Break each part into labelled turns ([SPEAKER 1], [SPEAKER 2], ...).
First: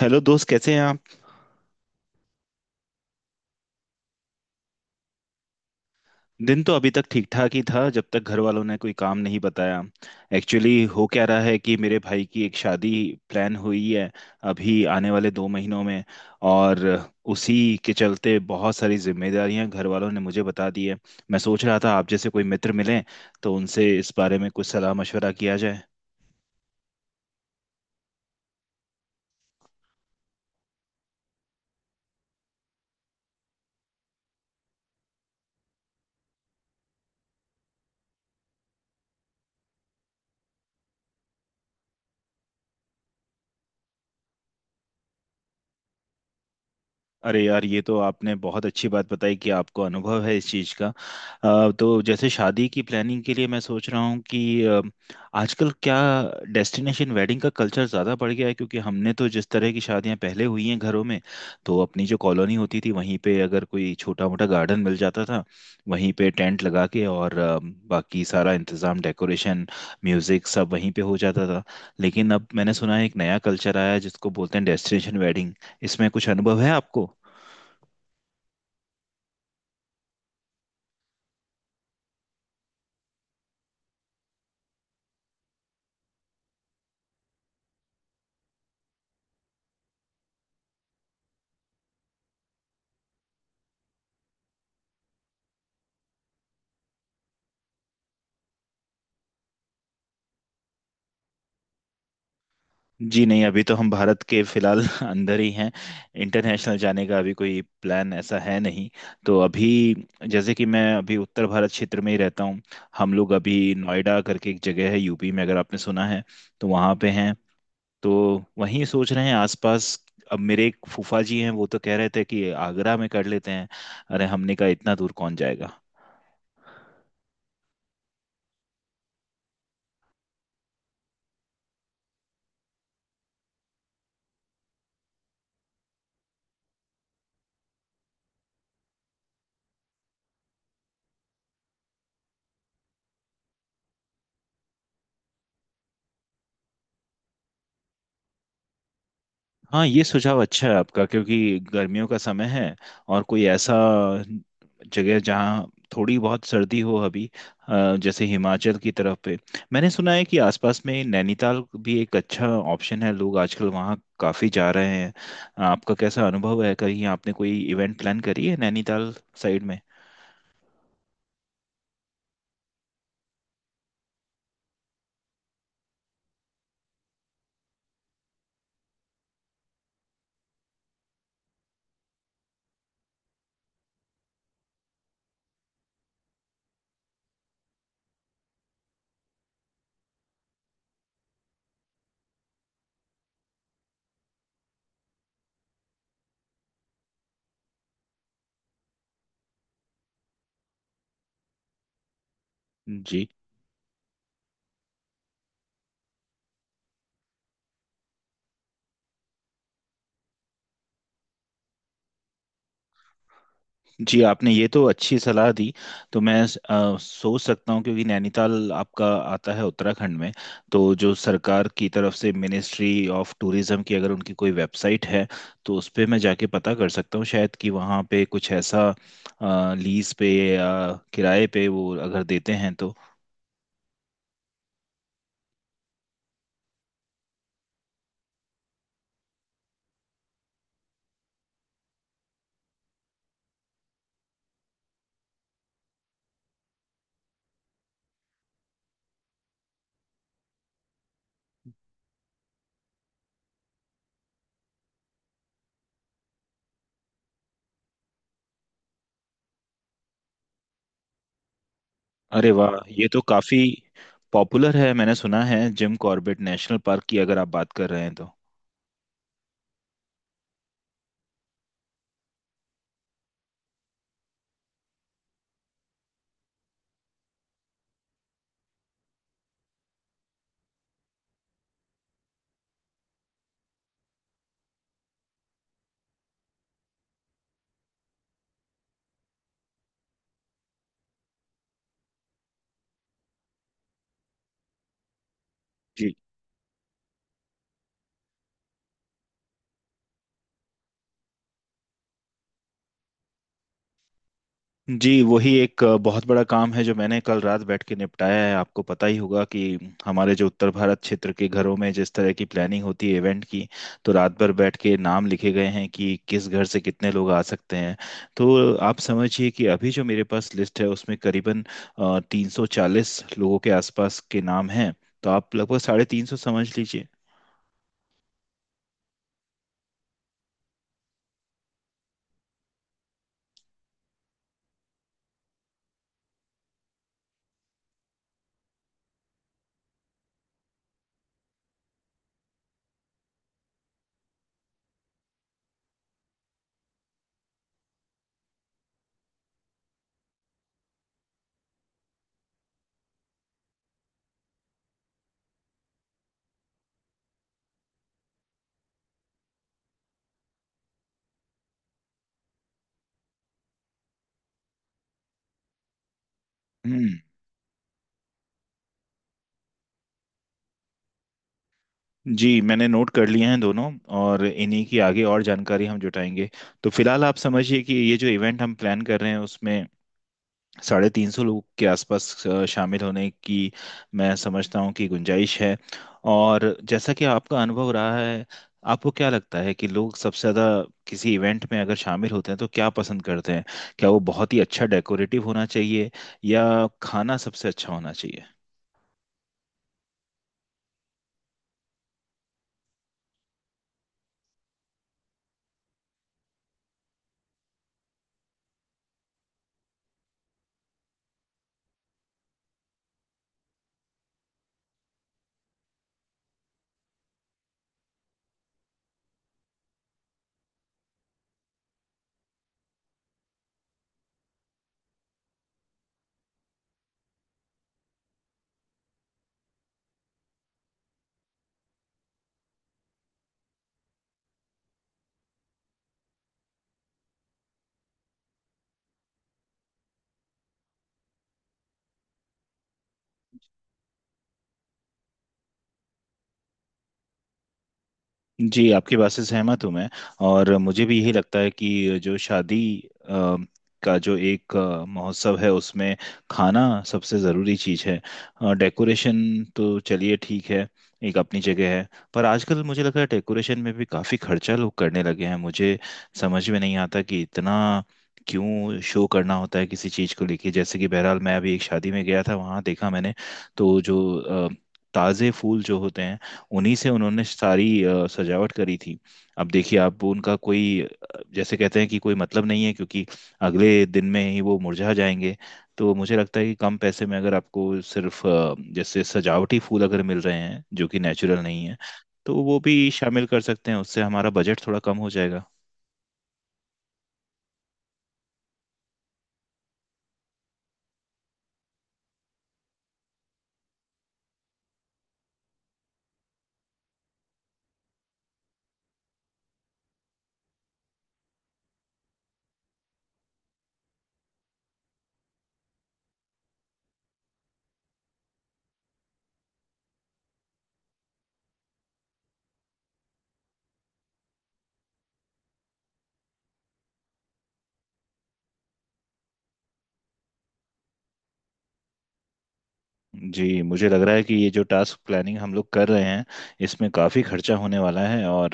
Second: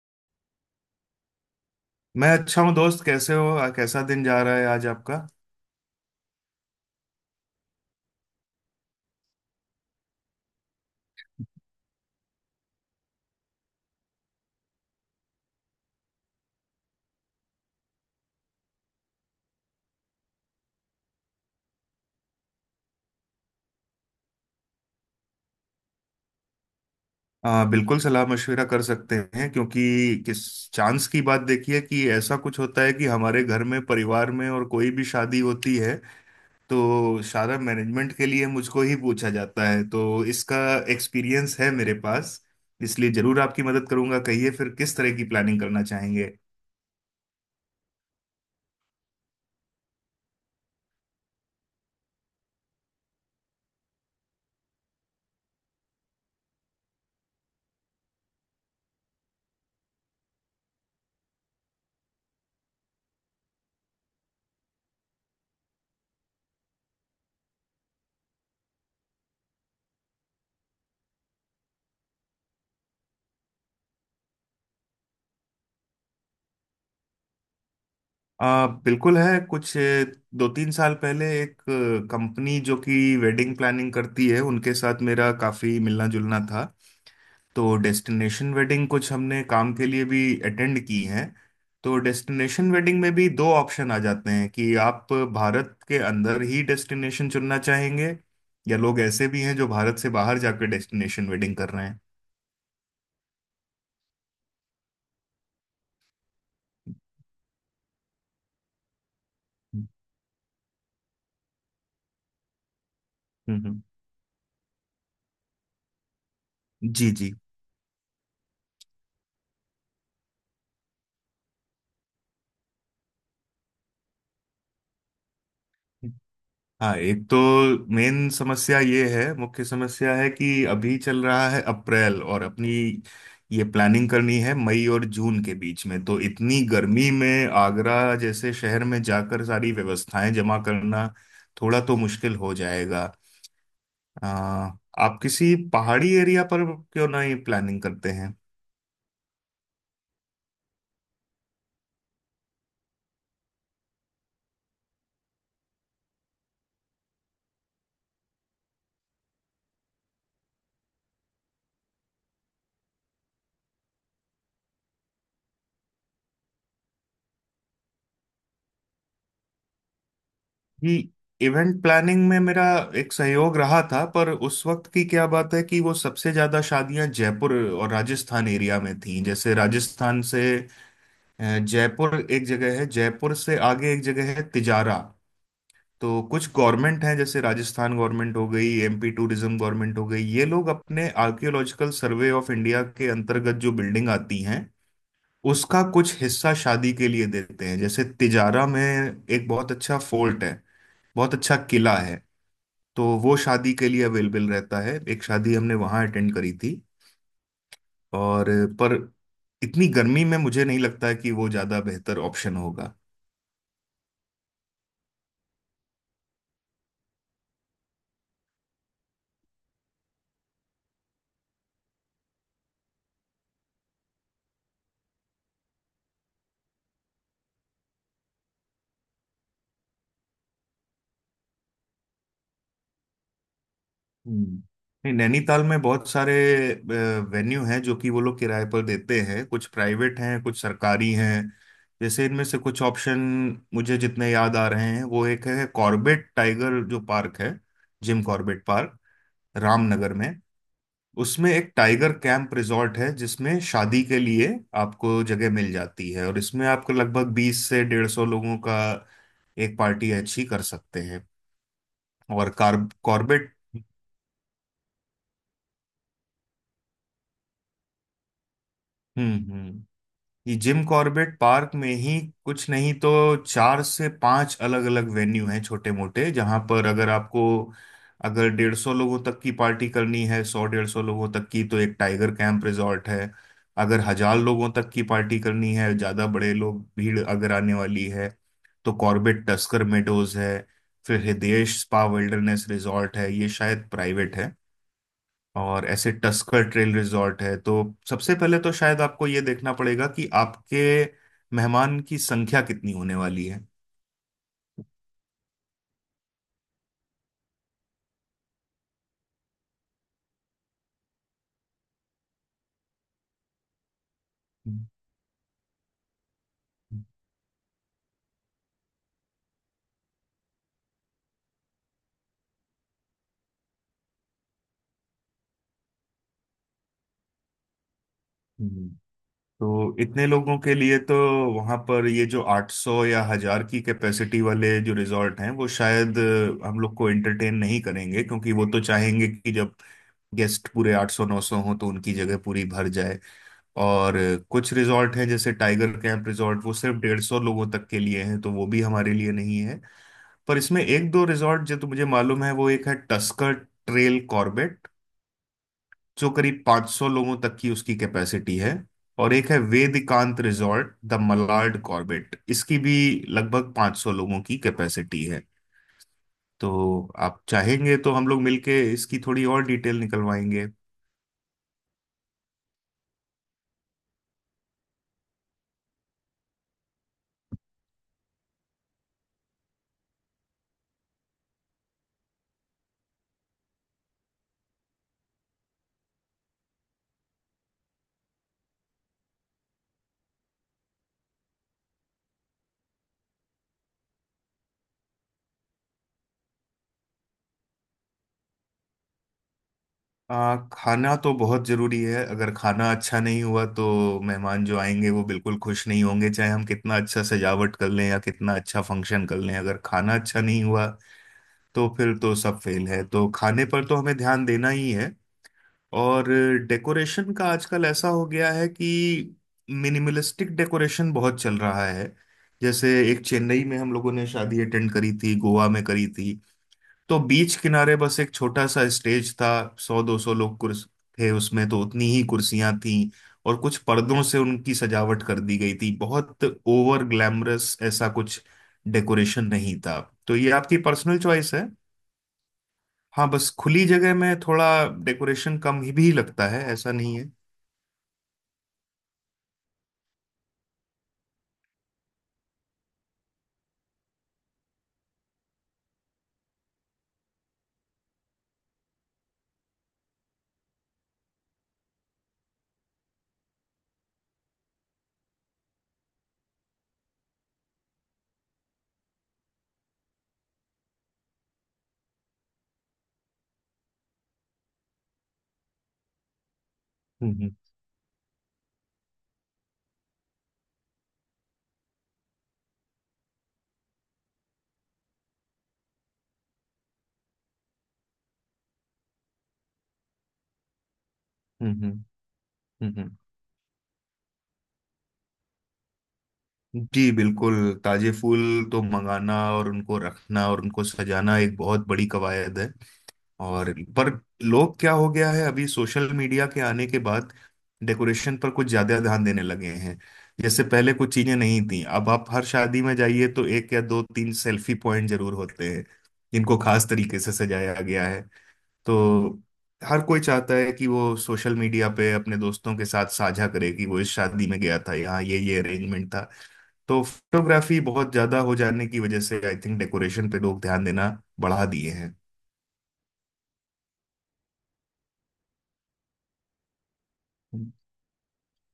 [SPEAKER 1] Hello दोस्त, कैसे हैं आप।
[SPEAKER 2] मैं अच्छा हूँ दोस्त। कैसे हो कैसा दिन जा रहा है आज आपका।
[SPEAKER 1] दिन तो अभी तक ठीक ठाक ही था, जब तक घर वालों ने कोई काम नहीं बताया। एक्चुअली हो क्या रहा है कि मेरे भाई की एक शादी प्लान हुई है अभी आने वाले 2 महीनों में। और उसी के चलते बहुत सारी जिम्मेदारियां घर वालों ने मुझे बता दी है। मैं सोच रहा था आप जैसे कोई मित्र मिलें तो उनसे इस बारे में कुछ सलाह मशवरा किया जाए।
[SPEAKER 2] बिल्कुल सलाह मशविरा कर सकते हैं क्योंकि किस चांस की बात, देखिए कि ऐसा कुछ होता है कि हमारे घर में परिवार में और कोई भी शादी होती है तो सारा मैनेजमेंट के लिए मुझको ही पूछा जाता है। तो इसका एक्सपीरियंस है मेरे पास, इसलिए जरूर आपकी मदद करूंगा। कहिए फिर किस तरह की प्लानिंग करना चाहेंगे।
[SPEAKER 1] अरे यार, ये तो आपने बहुत अच्छी बात बताई कि आपको अनुभव है इस चीज़ का। तो जैसे शादी की प्लानिंग के लिए मैं सोच रहा हूँ कि आजकल क्या डेस्टिनेशन वेडिंग का कल्चर ज़्यादा बढ़ गया है। क्योंकि हमने तो जिस तरह की शादियाँ पहले हुई हैं घरों में, तो अपनी जो कॉलोनी होती थी वहीं पे अगर कोई छोटा मोटा गार्डन मिल जाता था, वहीं पे टेंट लगा के और बाकी सारा इंतज़ाम, डेकोरेशन, म्यूज़िक सब वहीं पे हो जाता था। लेकिन अब मैंने सुना है एक नया कल्चर आया है जिसको बोलते हैं डेस्टिनेशन वेडिंग। इसमें कुछ अनुभव है आपको।
[SPEAKER 2] बिल्कुल है कुछ। दो तीन साल पहले एक कंपनी जो कि वेडिंग प्लानिंग करती है, उनके साथ मेरा काफ़ी मिलना जुलना था। तो डेस्टिनेशन वेडिंग कुछ हमने काम के लिए भी अटेंड की हैं। तो डेस्टिनेशन वेडिंग में भी दो ऑप्शन आ जाते हैं कि आप भारत के अंदर ही डेस्टिनेशन चुनना चाहेंगे या लोग ऐसे भी हैं जो भारत से बाहर जाकर डेस्टिनेशन वेडिंग कर रहे हैं।
[SPEAKER 1] जी नहीं, अभी तो हम भारत के फिलहाल अंदर ही हैं। इंटरनेशनल जाने का अभी कोई प्लान ऐसा है नहीं। तो अभी, जैसे कि मैं अभी उत्तर भारत क्षेत्र में ही रहता हूँ। हम लोग अभी
[SPEAKER 2] हम्म, हम्म।
[SPEAKER 1] नोएडा करके एक जगह है यूपी में, अगर आपने सुना है, तो वहाँ पे
[SPEAKER 2] जी जी।
[SPEAKER 1] हैं। तो वहीं सोच रहे हैं आसपास। अब मेरे एक फूफा जी हैं वो तो कह रहे थे कि आगरा में कर लेते हैं। अरे हमने कहा इतना दूर कौन जाएगा।
[SPEAKER 2] हाँ, एक तो मेन समस्या ये है, मुख्य समस्या है कि अभी चल रहा है अप्रैल और अपनी ये प्लानिंग करनी है मई और जून के बीच में। तो इतनी गर्मी में आगरा जैसे शहर में जाकर सारी व्यवस्थाएं जमा करना थोड़ा तो मुश्किल हो जाएगा। आ, आप किसी पहाड़ी एरिया पर क्यों नहीं प्लानिंग करते हैं।
[SPEAKER 1] हाँ, ये सुझाव अच्छा है आपका, क्योंकि गर्मियों का समय है। और कोई ऐसा जगह जहाँ थोड़ी बहुत सर्दी हो अभी, जैसे हिमाचल की तरफ पे। मैंने सुना है कि आसपास में नैनीताल भी एक अच्छा ऑप्शन है, लोग आजकल वहाँ काफ़ी जा रहे हैं। आपका कैसा अनुभव है, कहीं आपने कोई इवेंट प्लान करी है नैनीताल साइड में।
[SPEAKER 2] कि इवेंट प्लानिंग में मेरा एक सहयोग रहा था, पर उस वक्त की क्या बात है कि वो सबसे ज्यादा शादियां जयपुर और राजस्थान एरिया में थीं। जैसे राजस्थान से अ, जयपुर एक जगह है, जयपुर से आगे एक जगह है तिजारा। तो कुछ गवर्नमेंट हैं, जैसे राजस्थान गवर्नमेंट हो गई, एमपी टूरिज्म गवर्नमेंट हो गई, ये लोग अपने आर्कियोलॉजिकल सर्वे ऑफ इंडिया के अंतर्गत जो बिल्डिंग आती हैं उसका कुछ हिस्सा शादी के लिए देते हैं। जैसे तिजारा में एक बहुत अच्छा फोर्ट है, बहुत अच्छा किला है। तो
[SPEAKER 1] जी
[SPEAKER 2] वो शादी के लिए अवेलेबल रहता है, एक शादी हमने वहाँ अटेंड करी थी और पर इतनी गर्मी में मुझे नहीं लगता है कि वो ज़्यादा बेहतर ऑप्शन होगा।
[SPEAKER 1] जी, आपने ये तो अच्छी सलाह दी। तो मैं सोच सकता हूँ, क्योंकि नैनीताल आपका आता है उत्तराखंड में। तो जो सरकार की तरफ से मिनिस्ट्री ऑफ टूरिज्म की अगर उनकी कोई वेबसाइट है तो उस पे मैं जाके पता कर सकता हूँ शायद कि वहाँ पे कुछ ऐसा लीज पे या किराए पे वो अगर देते हैं तो।
[SPEAKER 2] हम्म। नहीं, नैनीताल में बहुत सारे वेन्यू हैं जो कि वो लोग किराए पर देते हैं, कुछ प्राइवेट हैं कुछ सरकारी हैं। जैसे इनमें से कुछ ऑप्शन मुझे जितने याद आ रहे हैं, वो एक है कॉर्बेट टाइगर जो पार्क है, जिम कॉर्बेट पार्क, रामनगर में। उसमें एक टाइगर कैंप रिजॉर्ट है जिसमें शादी के लिए आपको जगह मिल जाती है और इसमें आपको लगभग 20 से 150 लोगों का एक पार्टी अच्छी कर सकते हैं।
[SPEAKER 1] अरे
[SPEAKER 2] और
[SPEAKER 1] वाह,
[SPEAKER 2] कार
[SPEAKER 1] ये तो
[SPEAKER 2] कॉर्बेट।
[SPEAKER 1] काफ़ी पॉपुलर है, मैंने सुना है। जिम कॉर्बेट नेशनल पार्क की अगर आप बात कर रहे हैं तो।
[SPEAKER 2] हम्म, हम्म। ये जिम कॉर्बेट पार्क में ही कुछ नहीं तो चार से पांच अलग अलग वेन्यू हैं छोटे मोटे, जहां पर अगर आपको अगर 150 लोगों तक की पार्टी करनी है, 100 150 लोगों तक की, तो एक टाइगर कैंप रिजॉर्ट है। अगर 1000 लोगों तक की पार्टी करनी है, ज्यादा बड़े लोग भीड़ अगर आने वाली है, तो कॉर्बेट टस्कर मेडोज है। फिर हृदयेश स्पा विल्डरनेस रिजॉर्ट है, ये शायद प्राइवेट है। और ऐसे
[SPEAKER 1] जी
[SPEAKER 2] टस्कर ट्रेल रिजॉर्ट है। तो सबसे पहले तो शायद आपको ये देखना पड़ेगा कि आपके मेहमान की संख्या कितनी होने वाली है।
[SPEAKER 1] जी, वही एक बहुत बड़ा काम है जो मैंने कल रात बैठ के निपटाया है। आपको पता ही होगा कि हमारे जो उत्तर भारत क्षेत्र के घरों में जिस तरह की प्लानिंग होती है इवेंट की, तो रात भर बैठ
[SPEAKER 2] हम्म।
[SPEAKER 1] के नाम लिखे गए हैं कि किस घर से कितने लोग आ सकते हैं। तो आप समझिए कि अभी जो मेरे पास लिस्ट है उसमें करीबन 340 लोगों के आसपास के नाम हैं। तो आप लगभग 350 समझ लीजिए।
[SPEAKER 2] हम्म। तो इतने लोगों के लिए तो वहां पर ये जो 800 या हजार की कैपेसिटी वाले जो रिजॉर्ट हैं वो शायद हम लोग को एंटरटेन नहीं करेंगे क्योंकि वो तो चाहेंगे कि जब गेस्ट पूरे 800 900 हो तो उनकी जगह पूरी भर जाए। और कुछ रिजॉर्ट हैं जैसे टाइगर कैंप रिजॉर्ट, वो सिर्फ 150 लोगों तक के लिए हैं, तो वो भी हमारे लिए नहीं है। पर इसमें एक दो रिजॉर्ट जो तो मुझे मालूम है, वो एक है टस्कर ट्रेल कॉर्बेट जो करीब 500 लोगों तक की उसकी कैपेसिटी है। और एक है Vedikant resort the Malad Corbett, इसकी भी लगभग 500 लोगों की कैपेसिटी है। तो
[SPEAKER 1] हम्म।
[SPEAKER 2] आप चाहेंगे तो हम लोग मिलके इसकी थोड़ी और डिटेल निकलवाएंगे।
[SPEAKER 1] जी, मैंने नोट कर लिए हैं दोनों, और इन्हीं की आगे और जानकारी हम जुटाएंगे। तो फिलहाल आप समझिए कि ये जो इवेंट हम प्लान कर रहे हैं उसमें 350 लोग के आसपास शामिल होने की मैं समझता हूँ कि गुंजाइश है। और जैसा कि आपका अनुभव रहा है, आपको क्या लगता है कि लोग सबसे ज़्यादा किसी इवेंट में अगर शामिल होते हैं तो क्या पसंद करते हैं। क्या वो बहुत ही अच्छा डेकोरेटिव होना चाहिए, या खाना सबसे अच्छा होना चाहिए।
[SPEAKER 2] खाना तो बहुत जरूरी है। अगर खाना अच्छा नहीं हुआ तो मेहमान जो आएंगे वो बिल्कुल खुश नहीं होंगे, चाहे हम कितना अच्छा सजावट कर लें या कितना अच्छा फंक्शन कर लें, अगर खाना अच्छा नहीं हुआ तो फिर तो सब फेल है। तो खाने पर तो हमें ध्यान देना ही है। और डेकोरेशन का आजकल ऐसा हो गया है कि मिनिमलिस्टिक डेकोरेशन बहुत चल रहा है। जैसे एक चेन्नई में हम लोगों ने शादी अटेंड करी थी, गोवा में करी थी। तो बीच किनारे बस एक छोटा सा स्टेज था, 100 200 लोग कुर्स थे उसमें, तो उतनी ही कुर्सियां थीं और कुछ पर्दों से उनकी सजावट कर दी गई थी। बहुत ओवर ग्लैमरस ऐसा कुछ डेकोरेशन नहीं था। तो ये आपकी पर्सनल चॉइस है। हाँ, बस खुली जगह में थोड़ा डेकोरेशन कम ही भी लगता है, ऐसा नहीं है।
[SPEAKER 1] जी, आपकी बात से सहमत हूँ मैं। और मुझे भी यही लगता है कि जो शादी अ, का जो एक महोत्सव है उसमें खाना सबसे ज़रूरी चीज़ है। डेकोरेशन तो चलिए ठीक है, एक अपनी जगह है। पर आजकल मुझे लग रहा है डेकोरेशन में भी काफ़ी खर्चा लोग करने लगे हैं। मुझे समझ में नहीं आता कि इतना क्यों शो करना होता है किसी चीज़ को लेके। जैसे कि बहरहाल मैं अभी एक शादी में गया था, वहाँ देखा मैंने, तो जो ताज़े फूल जो होते हैं उन्हीं से उन्होंने
[SPEAKER 2] हम्म,
[SPEAKER 1] सारी सजावट करी थी। अब देखिए आप, उनका कोई जैसे कहते हैं कि कोई मतलब नहीं है, क्योंकि अगले दिन में ही वो मुरझा जाएंगे। तो मुझे लगता है कि कम पैसे में अगर आपको सिर्फ जैसे सजावटी फूल अगर मिल रहे हैं जो कि नेचुरल
[SPEAKER 2] हम्म,
[SPEAKER 1] नहीं है,
[SPEAKER 2] हम्म,
[SPEAKER 1] तो वो
[SPEAKER 2] हम्म,
[SPEAKER 1] भी शामिल कर सकते हैं, उससे हमारा बजट थोड़ा कम हो जाएगा।
[SPEAKER 2] जी बिल्कुल। ताजे फूल तो मंगाना और उनको रखना और उनको सजाना एक बहुत बड़ी कवायद है। और पर लोग क्या हो गया है, अभी सोशल मीडिया के आने के बाद डेकोरेशन पर कुछ ज्यादा ध्यान देने लगे हैं। जैसे पहले कुछ चीजें नहीं थी, अब आप हर शादी में जाइए तो एक या दो तीन सेल्फी पॉइंट जरूर होते हैं जिनको खास तरीके से सजाया गया है। तो हर कोई चाहता है कि वो सोशल मीडिया पे अपने दोस्तों के साथ साझा करे कि वो इस शादी में गया था, यहाँ ये अरेंजमेंट था। तो फोटोग्राफी बहुत ज्यादा हो जाने की वजह से आई थिंक डेकोरेशन पे लोग ध्यान देना बढ़ा दिए हैं।
[SPEAKER 1] जी, मुझे लग रहा है कि ये जो टास्क प्लानिंग हम लोग कर रहे हैं इसमें काफ़ी खर्चा होने वाला है। और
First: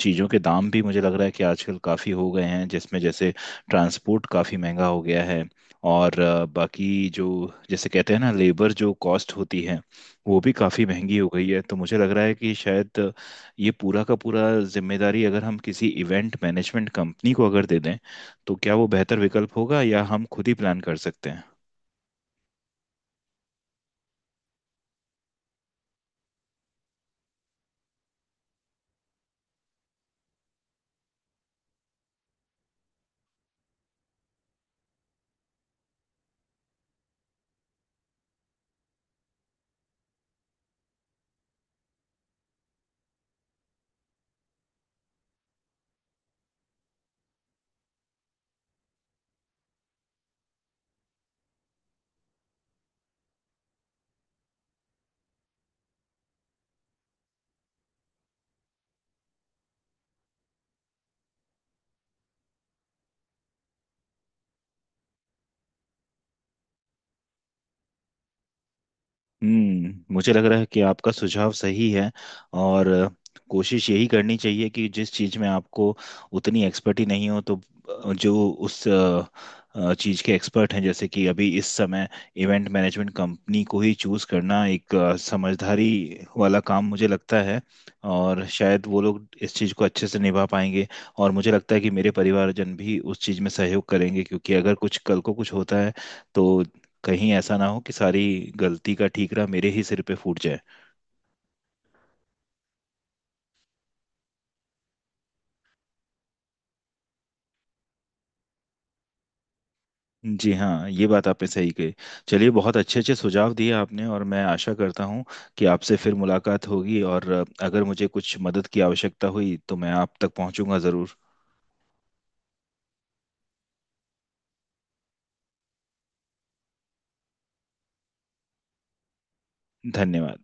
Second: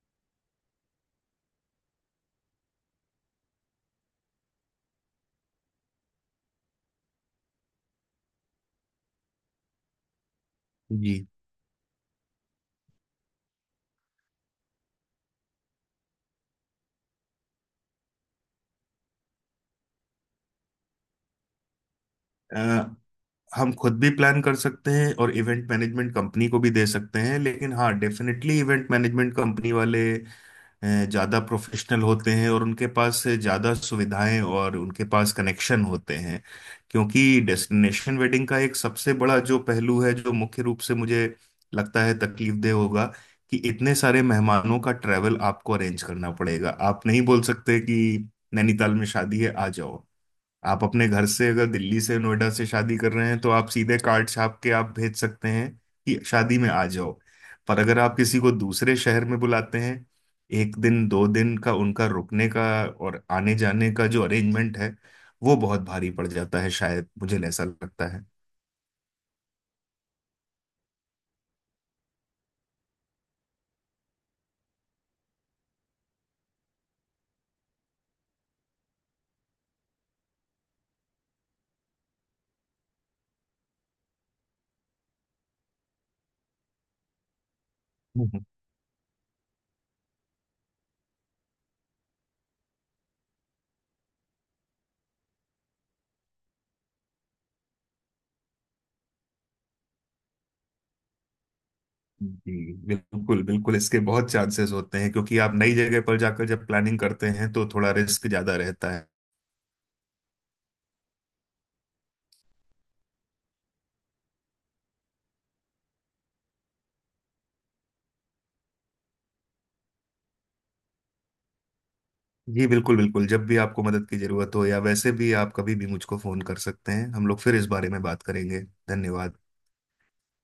[SPEAKER 1] चीज़ों के दाम भी मुझे लग रहा है कि आजकल काफ़ी हो गए हैं, जिसमें जैसे ट्रांसपोर्ट काफ़ी महंगा हो गया है। और बाकी जो जैसे कहते हैं ना लेबर जो कॉस्ट होती है, वो भी काफ़ी महंगी
[SPEAKER 2] जी।
[SPEAKER 1] हो गई है। तो मुझे लग रहा है कि शायद ये पूरा का पूरा जिम्मेदारी अगर हम किसी इवेंट मैनेजमेंट कंपनी को अगर दे दें, तो क्या वो बेहतर विकल्प होगा, या हम खुद ही प्लान कर सकते हैं।
[SPEAKER 2] हम खुद भी प्लान कर सकते हैं और इवेंट मैनेजमेंट कंपनी को भी दे सकते हैं, लेकिन हाँ डेफिनेटली इवेंट मैनेजमेंट कंपनी वाले ज़्यादा प्रोफेशनल होते हैं और उनके पास ज़्यादा सुविधाएं और उनके पास कनेक्शन होते हैं। क्योंकि डेस्टिनेशन वेडिंग का एक सबसे बड़ा जो पहलू है जो मुख्य रूप से मुझे लगता है तकलीफदेह होगा कि इतने सारे मेहमानों का ट्रैवल आपको अरेंज करना पड़ेगा। आप नहीं बोल सकते कि नैनीताल में शादी है आ जाओ। आप अपने घर से अगर दिल्ली से नोएडा से छादी कर रहे हैं तो आप सीधे कार्ड छाप के आप भेज सकते हैं कि शादी में आ जाओ। पर अगर आप किसी को दूसरे शहर में बुलाते हैं, एक दिन दो दिन का उनका रुकने का और आने जाने का जो अरेंजमेंट है, वो बहुत भारी पड़ जाता है, शायद मुझे ऐसा लगता है।
[SPEAKER 1] हम्म, मुझे लग रहा है कि आपका सुझाव सही है। और कोशिश यही करनी चाहिए कि जिस चीज़ में आपको उतनी एक्सपर्टी नहीं हो, तो जो उस चीज़ के एक्सपर्ट हैं, जैसे कि अभी इस समय इवेंट मैनेजमेंट कंपनी को ही चूज़ करना एक समझदारी वाला काम मुझे लगता है।
[SPEAKER 2] हम्म।
[SPEAKER 1] और शायद वो लोग इस चीज़ को अच्छे से निभा पाएंगे। और मुझे लगता है कि मेरे परिवारजन भी उस चीज़ में सहयोग करेंगे, क्योंकि अगर कुछ कल को कुछ होता है, तो कहीं ऐसा ना हो कि सारी गलती का ठीकरा मेरे ही सिर पे फूट जाए।
[SPEAKER 2] जी बिल्कुल बिल्कुल, इसके बहुत चांसेस होते हैं क्योंकि आप नई जगह पर जाकर जब प्लानिंग करते हैं तो थोड़ा रिस्क ज्यादा रहता।
[SPEAKER 1] जी हाँ, ये बात आपने सही कही। चलिए, बहुत अच्छे अच्छे सुझाव दिए आपने, और मैं आशा करता हूँ कि आपसे फिर मुलाकात होगी। और अगर मुझे कुछ मदद की आवश्यकता हुई तो मैं आप तक पहुँचूंगा ज़रूर।
[SPEAKER 2] जी बिल्कुल बिल्कुल, जब भी आपको मदद की जरूरत हो या वैसे भी आप कभी भी मुझको फोन कर सकते हैं, हम लोग फिर इस बारे में बात करेंगे। धन्यवाद।
[SPEAKER 1] धन्यवाद।